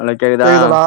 Hello கேக்குதா கேக்குதாடா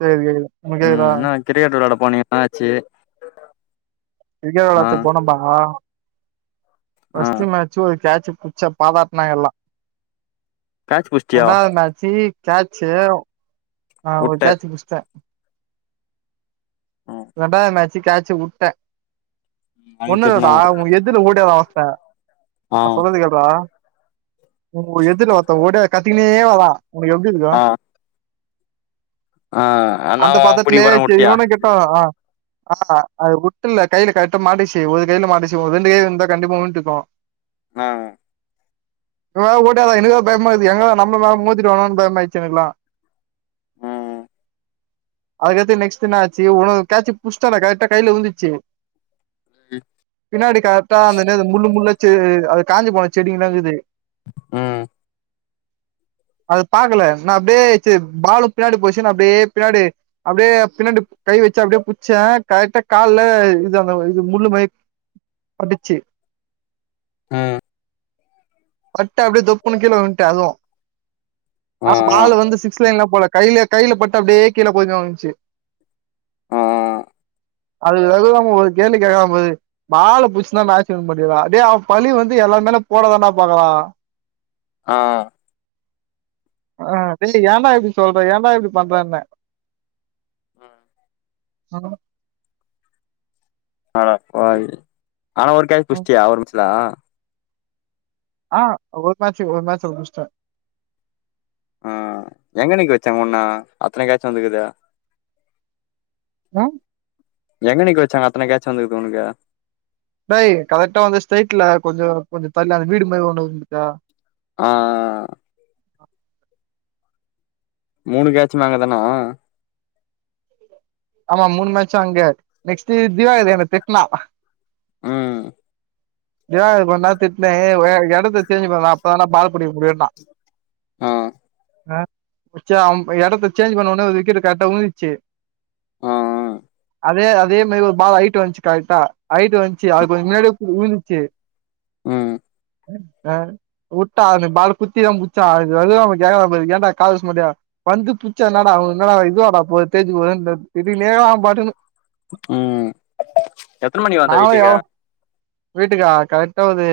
கேக்குது கேக்குது உனுக் ம் கேக்குதா என்ன கிரிக்கெட் விளாட போனீயே ன்னா ஆச்சு கிரிக்கேட் விளாரத்துக்கு போனம்பா ஆ ஃபர்ஸ்ட் மேட்சு ஒரு கேச்சு புட்ச்ச பாராட்னாங்க எல்லா கேட்ச் புடிச்சிட்டியா ரெண்டாவது மேட்ச் கேச் ஆ ஒரு உட்ட கேச்சு புட்ச்ட்ட ஆஹ் ரெண்டாவது மேச்சு கேச்சு உட்ட அதுக்கு ஒன்னுயில்லடா திட்னாங்க உ எதுர்ல ஓடியார வச்ட்ட ஆ நான் சொல்றத கேள் சொல்றா உ எதுர்ல ஒருத்த ஓட கத்தினே வரா உனக்கு எப்டி இருக்கு ஆ ஆ நா அந்த புடிக்க பக்கத்லயே போறே செய் உட்டியா இவனு கெட்டவா ஆ ஆ அவர் உட்டுல கைல கரட்டா மாட்டுச்சு ஒரு கைல மாட்டுச்சு ஒ ரெண்டு கைல இருந்தா கண்டிப்பா உண்ட்ருக்கு ஆ ஆ இந்த மாரி ஓட்டாத எனக்கு பயமா இருக்குது எங்கதா நம்ம மேல மோதிடுவனோன்னு பயமாச்சு எனக்குலா ம் அதுக்கடுத்து நெக்ஸ்ட் என்னாச்சு உனக் காட்ச்சு புச்டனா கரக்டா கைல உழுந்துச்சு அ த் பின்னாடி கரெக்டா அந்த என்னாது முள்ளு முள்ளச்சு அது காஞ்சி போன செடிங்கலா இருக்குது ம் அது பாக்கல நா அபடியே ச பாலு பின்னாடி போச்சுனு நா அப்டியே பின்னாடி அப்டியே பின்னாடி கை வச்சு அப்டியே புட்ச்ச கரெக்டா கால்ல இது அந்த இது முள்ளுமாரி பட்டுச்சு ஆ பட்டு அப்டியே தொப்புண் கீழ விழுந்ட்ட அதுவு ஆ பாலு வந்து சிக்ஸ் லைன்ல போல கைல கைல பட்டு டீயே கீழே கொஞ்சோ இருந்ச்சு ஆ அது அதுக் அங்க ஒரு கேள்வி கேக்றா பாரு பால புட்ச்சுந்தா மேட்ச்ச வின் பண்ணிருக்கலா அடே அவ பழி வந்து எல்லாருமேல போடதாண்டா பாக்குறா ஆ ஆ பில்லு ஏன்டா இப்டி சொல்ற ஏன்டா இப்டி பண்றன்ன [unintelligible] அட பாவி ஆனா ஒரு கேட்ச் ம் புட்ச்சியா அவரு புட்ச்சலா ஆ ஒருமாச்சு ஒருமாச்ச முட்ச்ட்ட ஆ எங்க நிக்க வச்சாங்க உன்ன அத்தன கேட்ச்சு வந்துக்குது வாம் எங்க நிக்க. வச்சாங்க அத்தன கேட்ச் வந்துக்குது உனக்கு டேய் கரெக்டா வந்து ஸ்டைட்ல கொஞ்சோ கொஞ்சோ தல் அந்த வீடு மாரி ஒன்னு இருக்குது பாத்தியா ஆ மூணு கேட்ச்மே அங்க தானா ஆமா மூன் மேட்ச அங்க நெக்ஸ்ட் திவாகர் என்ன திட்னா ம் ஏ இப்டி பண்ண திட்னே ஏ இடத்த சேஞ்சு பண்ணலா அப்பதாண்டா பால் புடிக்க முடியுனா ஆ ஆ இடத்த சேஞ்ச் பண்ண உடனே ஒரு விக்கெட் கரெக்டா உந்துச்சு ஆ அதே அதே மாரி ஒரு பால் ஐட்டு வந்ச்சு கரெக்டா ஐட்டு வந்ச்சு அது முன்னாடியே உழுந்ச்சு ம் ம் நானு உட்டா அவனுங்க பால குத்திதா புட்ச்சா அது வெலயு அவ கேக்கறா பாரு ஏன்டா காலூஸ் மண்டயா வந்து புட்ச்சா என்னாடா ஆவு என்னாடா இதுவாடா போ தேஞ்சு போது த திட்டினே இருக்கா அவ பாட்டுனு எத்தன மணிக்கு வந்த நாலா வீட்டுக்கு எவ் வீட்டுக்கா கரெக்ட்டா ஒரு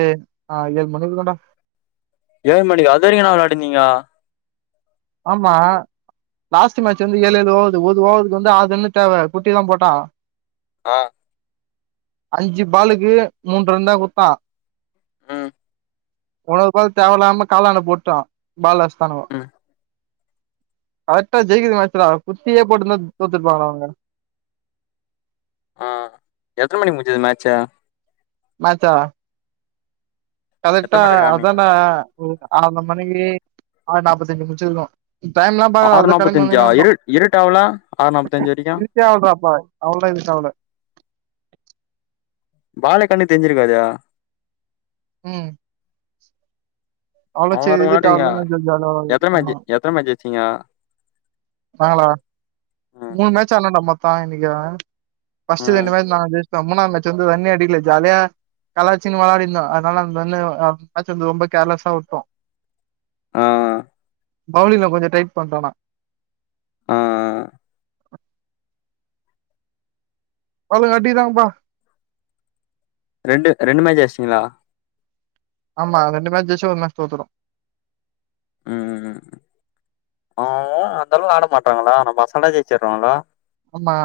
ஆ ஏழு [unintelligible] ஏழு மணிக்கா அதரி ன்னா விளாண்டிர்ந்திங்க ஆமா லாஸ்ட் மேட்ச் வந்து ஏழு ஏழு ஓவது ஒது ஓவது வந்து ஆதுன்னு தேவ குட்டி தா போட்டா ஆ அஞ்சு பாலுக்கு மூன்று ரன் தா குட்த்தா ம் ஒன்னொரு பால் தேவல்லாம கால்லான்ட போட்டா பால் அட்ச்டானுவொ ம் க்ரெக்டா ஜெயிக்ற மேச்சுடா குட்டியேயே போட்ருந்தா தோத்துருப்பாங் அவுங்க அ எத்ன மணிக்கு முட்ஞ்சது மேச்சு மேச்சா கரெக்டா எத்தன மணி வரைக்கு ஆடுனீங்க அதான்ட ஒரு ஆற்ர மணிக்கு ஆறு நாப்பத்தஞ்சு முட்ச்சிர்க்கு டைம்ல்லா பாக்கல ஆறு நாப்பத்தஞ்சா அதுதா இரு இருட்டாவல ஆறு [unintelligible] நாப்பத்தஞ்சு வரைக்கு கேள்ட்றா அப்பாவ அவள்ள எதுக்கு அவள வாலைக்கண்ணு தேஞ்சிருக்காதெடா ம் அவ்ளோ [unintelligible] சேரி இதுக்கு ஆவல ஜாலியா ஆவாது எத்தன ஆமா மேட்ச்சு எத்ன மேட்ச்சு ஜெய்ச்ஜிங்க நாங்களா ம் மூணு மேட்ச் ஆட்ணோன்டா மொத்தொ இன்னெக்க ஃபஸ்ட்டு ம் ரெண்டு மேட்ச் நாங்க ஜெய்ச்ட்டோ மூணாது மேட்ச்லர்ந்து ரன்னே அடிக்ல ஜாலிய கலாச்சின்னு வெளாடின்ந்தோ அதுனால அந்தண்ணே அ மேட்ச் வந்து ரொம்ப கேர்லெஸ்ஸா விட்டொ ஆ பவுலிங்ல கொஞ்சொ டைட் பண்ட்டோனா ஆ மல்லுகட்டிறாங்க பா ரெண்டு ரெண்டு மேட்ச்ன ஜெய்ச்ட்டிங்ளா ஆமா ரெண்டு மேட்ச் ஜெய்ச்சோ ஒரு மேட்ச் தோத்துட்டோ ம் ம் ம் ஆவொ அந்தளவுக் ஆட மாட்டாங்களா நம்ம அசல்ட்டா ஜெய்ச்சிர்ரோ [unintelligible] ஆமா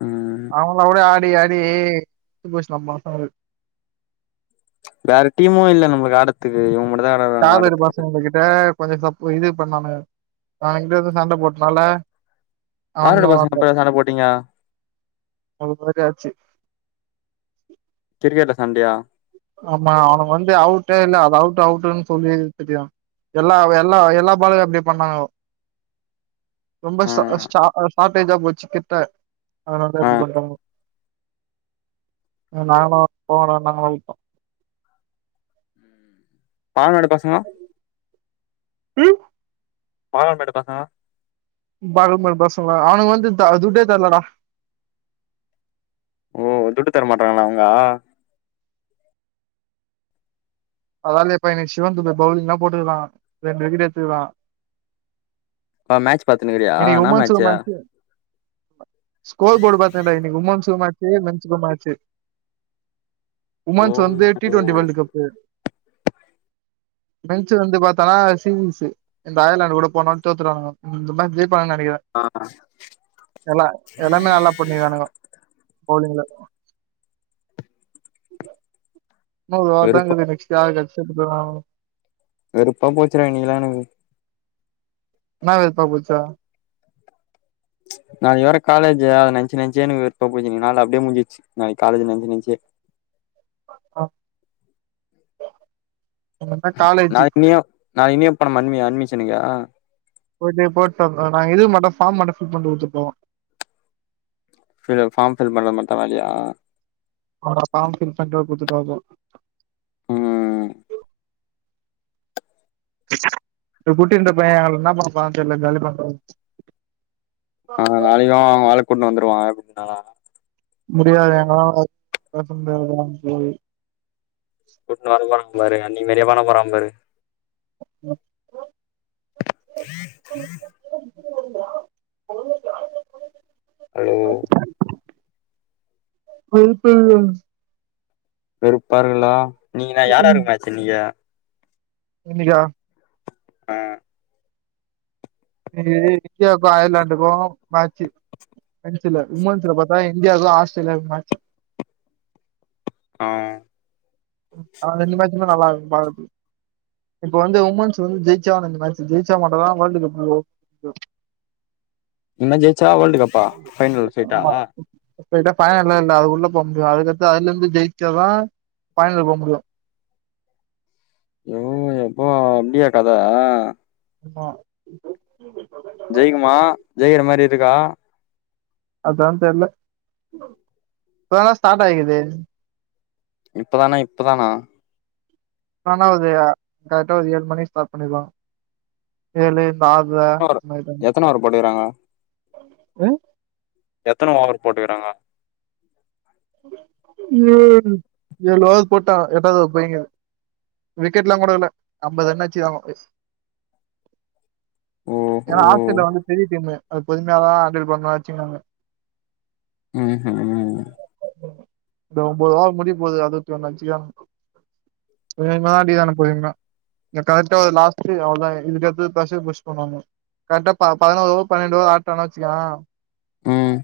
ம் அவங்ள வுட ஆடி ஆடி [unintelligible] வேற டீமு இல்ல நம்ளுக்கு ஆடத்துக்கு இவுங்க மட்டு தா [unintelligible] உங்க கிட்ட கொஞ்ச சப் இது பண்ணாங்க நா இங்க வந்து சண்ட போட்னால யாரோட [unintelligible] சண்ட போட்டீங்க [unintelligible] கிரிக்கெட்ல சண்டையா ஆமா அவ்னுங்க வந்து அவுட்டே இல்ல அது அவுட்டு அவுட்டுன்னு சொல்லி திரிராங் எல்லா எல்லா எல்லா பாலு அப்டி பண்ணாங்கொ ரொம்ப ஆ ஷ ஷா ஷார்ட்டேஜா போச்சு கிட்ட அதுனால தா ஆ இப்டி பண்றாங்கொ நாங்ளொ போங்டான் நாங்க [unintelligible] பாலாடு பசங்க ம் [unintelligible] பாசங்க பாக மோடு பசங்கள அவனுக்கு வந்து துட்டே தரலடா ஓ துட்டு தர மாட்றாங்களா அவங்க அதனால இப்ப என்ன சிவன் துபே பவுலிங்லா போட்டுவா ரெண்டு வீக்கெட் எடுத்துக்குறா அ மேச் பாத்துன்னு இருக்குறியா இன்னைக்கு என்ன உமன்ஸுக்கு மேச்சு மேட்ச்சு ஸ்கோர் போடு பாத்தன்டா இன்னைக்கு உமன்சுகு மேட்ச் மென்சுக்கு மேட்ச் ஓ உமன்ஸ் வந்து T twenty world cup men's வந்து பாத்தனா சிங்கிள்ஸு இந்த அயர்லாண்ட் கூட போனு தோத்துனுவாங்க இந்த மேட்ச் ஜெய்ப்பாங்கனு நெனைக்கிறே ஆ எலா எல்லாமே நல்லா பண்ணிந்தானுங்க பவுலிங்ல ந வெறுப்பா தாங்தாது நெக்ஸ்டு [unintelligible] வெறுப்பா போச்சிரா இன்னைக்குலா எனக்கு என்ன வெறுப்பா போச்சா நாளைக்கு வேற காலேஜ் அத நெனைச்சு நெனச்சி எனக்கு வெறுப்பா போச்சு இன்னைக்கு நாள் அப்படியே முடிஞ்சச்சு நாளை காலேஜு நெனச்சு நெனச்சு அ எங்கள்ட்ட காலேஜ் நா இனியு நா இனியு பண்ணியா அன் அன்மிஷனுக்கா போயிடி போட்டோம் நாங்க இது மட்டு ஃபார்ம் மட்டு ஃபில் பண்ணி கொடுத்துப்போவோ சரி ஃபார்ம் ஃபில் மட்டு தா வேலையா ஆமா ஃபாம் ஃபில் பண்றதுக்கு குடுத்துட்டாகு ம் இப்ப குட்டி இருந்த பைய எங்க என்ன பன்றா தெரில காலி பன்ற ஆ நாளைக்கு அவ வேலைக் கூட்டுட்டு வந்துடுவா குடுனா முடியாது எங்களால பேச முடியாது கூட்னு வரவரும்பாரு அன்னி வெளிய வரம்பாரு ம் [unintelligible] ஹலோ சரிப்பல் வெறுப்பாருங்களா நீங்கனா ம் யாராருக்கு மேச்சு இன்னைக்கி இன்னைக்கா ஆ இன்னிக்கி இந்தியாக்கு அயர்லாண்டுக்கு மேச்சு ஜென்ஸ்ல உமன்ஸ்ல பாத்தா இந்தியாவுக்கு ஆஸ்திரேலியாக்கு மேச்சு ஆ ஆ ரெண்டு மாச்சுமே நல்லாருக்கு பாக்கதுக் இப்ப வந்து உமன்ஸ் வந்து ஜெய்ச்சா இந்த மேச்சு ஜெய்ச்சா மட்டு தா வேர்ல்டு கப் என்ன ஜெய்ச்சா வேர்ல்ட் கப்பா ஃபைனல் போய்ட்டா போயிட்ட ஃபைனல் எல்லா இல்ல அதுக்குள்ள போ முடியு அதுக்கத்து அதுலந்து ஜெயிச்சாதா ஃபைனல் போ முடியு ஓ எப்போ அப்டியா கத ஆமா [unintelligible] ஜெயிக்குமா ஜெய்கிற மாரி இருக்கா அதா தெரில இப்ப தானடா ஸ்டார்ட் ஆயிக்குது இப்பதானா இப்பதானா ஆனா அது கரெடா ஒரு ஏழு மணிக் ஸ்டார்ட் பண்ணிடுவாங்க ஏழு தாதா ஓவர் மை எத்தன ஓவர் போட்டுக்கறாங்க [unintelligible] அ எத்தன ஓவர் போட்டியிறாங்க ஏழு எழு ஓவர் போட்டாங்க எட்டாவது ஓவர் போய்ங்குது விக்கெட்ல்லா கூட விழல ஐம்பது ரன்ச்சுகுறாங்கோ ஓஹோ ஏன்னா ஆஸ்டிரேலியா வந்து பெரிய டீம் அது பொதுமையாதா ஆன்டில் பண்ணு வச்சுகுனாங்க ம்ம்ஹ் இந்த ஒன்பது ஓவர் முடிய போது அறுவத்தோண்ணு அச்சுகிறான்னுங்க வேணும்தா அடிக்கிறங்க புள்ளைங்கள கரெக்டா லாஸ்ட்டு அவ்ளதா இதுக்கடுத்து பிரஷர் புஷ் பண்ணுவாங்கோ கரெக்டா ப பதினோ ஓவர் பன்னெண்டு ஓவர் ஆட்னா வச்சிக்கோவ ம்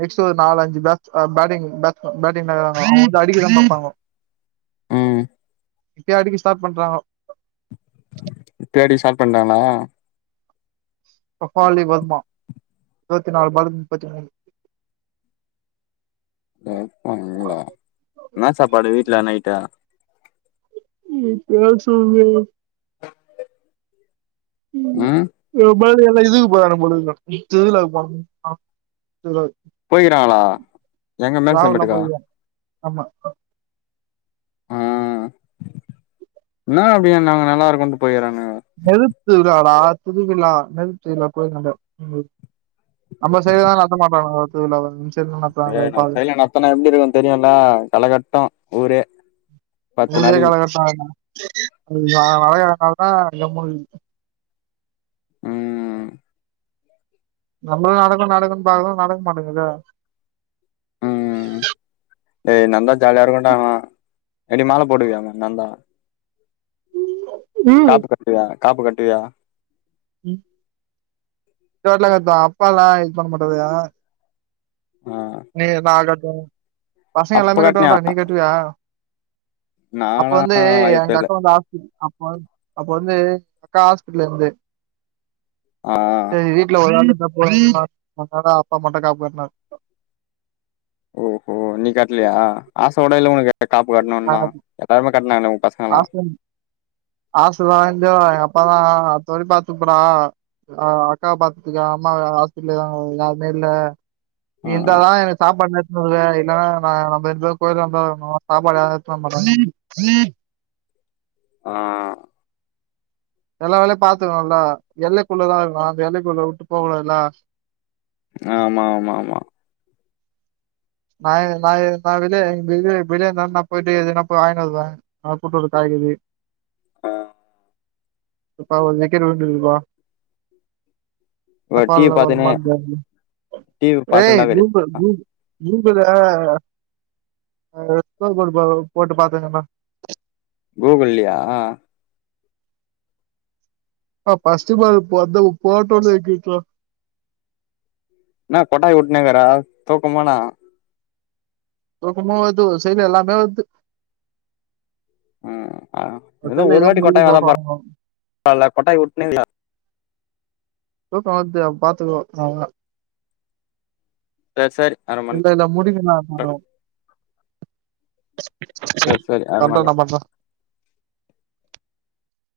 நெக்ஸ்ட் ஒரு நாலு அஞ்சு பேஸ்ட் பேட்டிங் பேஸ்ட் பேட்டிங்கறாங்கோ அவுங்க வந்து அடிக்கத பாப்பாங்கோ ம் இப்பயே அடிக்க ஸ்டார்ட் பண்றாங்கோ தேடீ ஸ்டார்ட் பண்றாங்ளா பஃபாலி வர்மா இருவத் நாலு பாலுக்கு முப்பத்தி மூணு [unintelligible] என்ன சாப்பாடு வீட்ல நைட்டு [unintelligible] ம் [unintelligible] இதுக்கு போறாங்க போலாங்க போலா இருக்கு திருவிழாக்கு போய்க்கிறாங்களா எங்க மேல்செம்பட்டுக்கா [unintelligible] [unintelligible] [unintelligible] ஆமா ஆ என்ன அப்டி நாங்க நல்லா இருக்கோண்டு போயிறாங்க நெறுத் திருவிழாடா திருவிழா நெறுத்து திருவிழா கோயிலாண்டா ம் நம்ப சைடு எல்லா நடத்த மாட்டாங்னுங்கோ திருவிழாவ சைடு ஏ நடத்துறாங்க நம்ம பாரு சைடுல நடத்துனா எப்டி இருக்கும்ன்னு தெரியும்ல களைகட்டு ஊரே பத்து ஊரே நாளைக்கு களைகட்டு அது நடக்கனாலதா [inaudible] ம் நம்மளு நடக்கு நடக்குன்னு பாக்குறோ நடக்க மாட்டேங்குதே ம் ஏ நடந்தா ஜாலியா இருக்குன்டா ஆனா எப்டி மால போடுவியாமே நந்தா ம் காப்பு கட்டுவியா காப்பு கட்டுவியா ம் இந்தவாட்டில கட்ல அப்பா எல்லா இது பண்ண மாட்டாதுக ஆ நீ நா கட்டுவ பசங்க அப்ப எல்லாமே கட்னியா கட்டுவாங்கடா நீ கட்டுவியா அப்ப நாலா வந்து வாய்ப்பே எங்க இல்ல அக்கா வந்து ஹாஸ்பிட்டல் அப்ப அப்ப வந்து அக்கா ஹாஸ்பிட்டல இருந்து ஆ செரி வீட்ல ஒரு ஆளு இருந்தா போது [unintelligible] அதனால அப்பா மட்டு காப்பு கட்டுனாரு ஓஹோ நீ கட்லையா ஆச ஊட இல்ல உனுக்கு காப்பு கட்ணுன்னா எல்லாருமே கட்டுனாங்க ஊ பச ஆசன் ஆசதா [unintelligible] எங்க எங்க அப்பாதா அடுத்தவாட்டி பாத்துப்போடா ஆ அக்காவ பாத்துட்ருக்கே அம்மா வேற ஹாஸ்பிட்லு யாருமே இல்ல நீ ம் இருந்தாதா எனக்கு சாப்டு நேர்த் [unintelligible] இல்லனா நா நம்ம எங்கயோ போயிறேப்பா நா சாப்பாடு யாரு எடுத்து வரமாட்டாங்கப்பா ஆ எல்லா வேலையு பாத்துருவேன்ல எல்லைக்குள்ளதா இருக்கணு அந்த எல்லைக்குள்ள வுட்டு போக கூடாதுல ஆமா ஆமா ஆமா நாயி நாயி நா வெளிய வெளிய வெளிய இருந்தாதா நா போயிட்டு எதுனா போய் வாங்கினு வருவ ஆ கூட்டு ஒரு காய்கறி ஆ இப்ப அவருக்கு விக்கெட் விழுந்துருக்குப்பா இவ டிவி பாத்துனே [unintelligible] டிவி ஏ பாத்துன்தாக்குது கூகுள் கூகு [unintelligible] போட்டு பாத்துக்கங்கப்பா கூகுள் இல்லையா ப்பா ஃபர்ஸ்ட் மார்க் [unintelligible] என்ன கொட்டாயி உட்னே இருக்குற தூக்கமா என்ன தூக்கமா வருது ஒரு சைடு எல்லாமே வருது ம் அ எதோ சைடுல ஒரு ஏதோ வாட்டி கொட்டாய் முடியுதுன்னு வந்தா சொல்றானுங்கோ பரவால்ல கொட்டாய் உட்னே இருக்க தூக்கோ வருது அப்ப பாத்துக்குவோ அவ்ளோதா செரி செரி அங்கப் இல்ல இல்ல முடிங்கா நா வரோம் சரி சரி அர பண்றே மண் நா பண்றே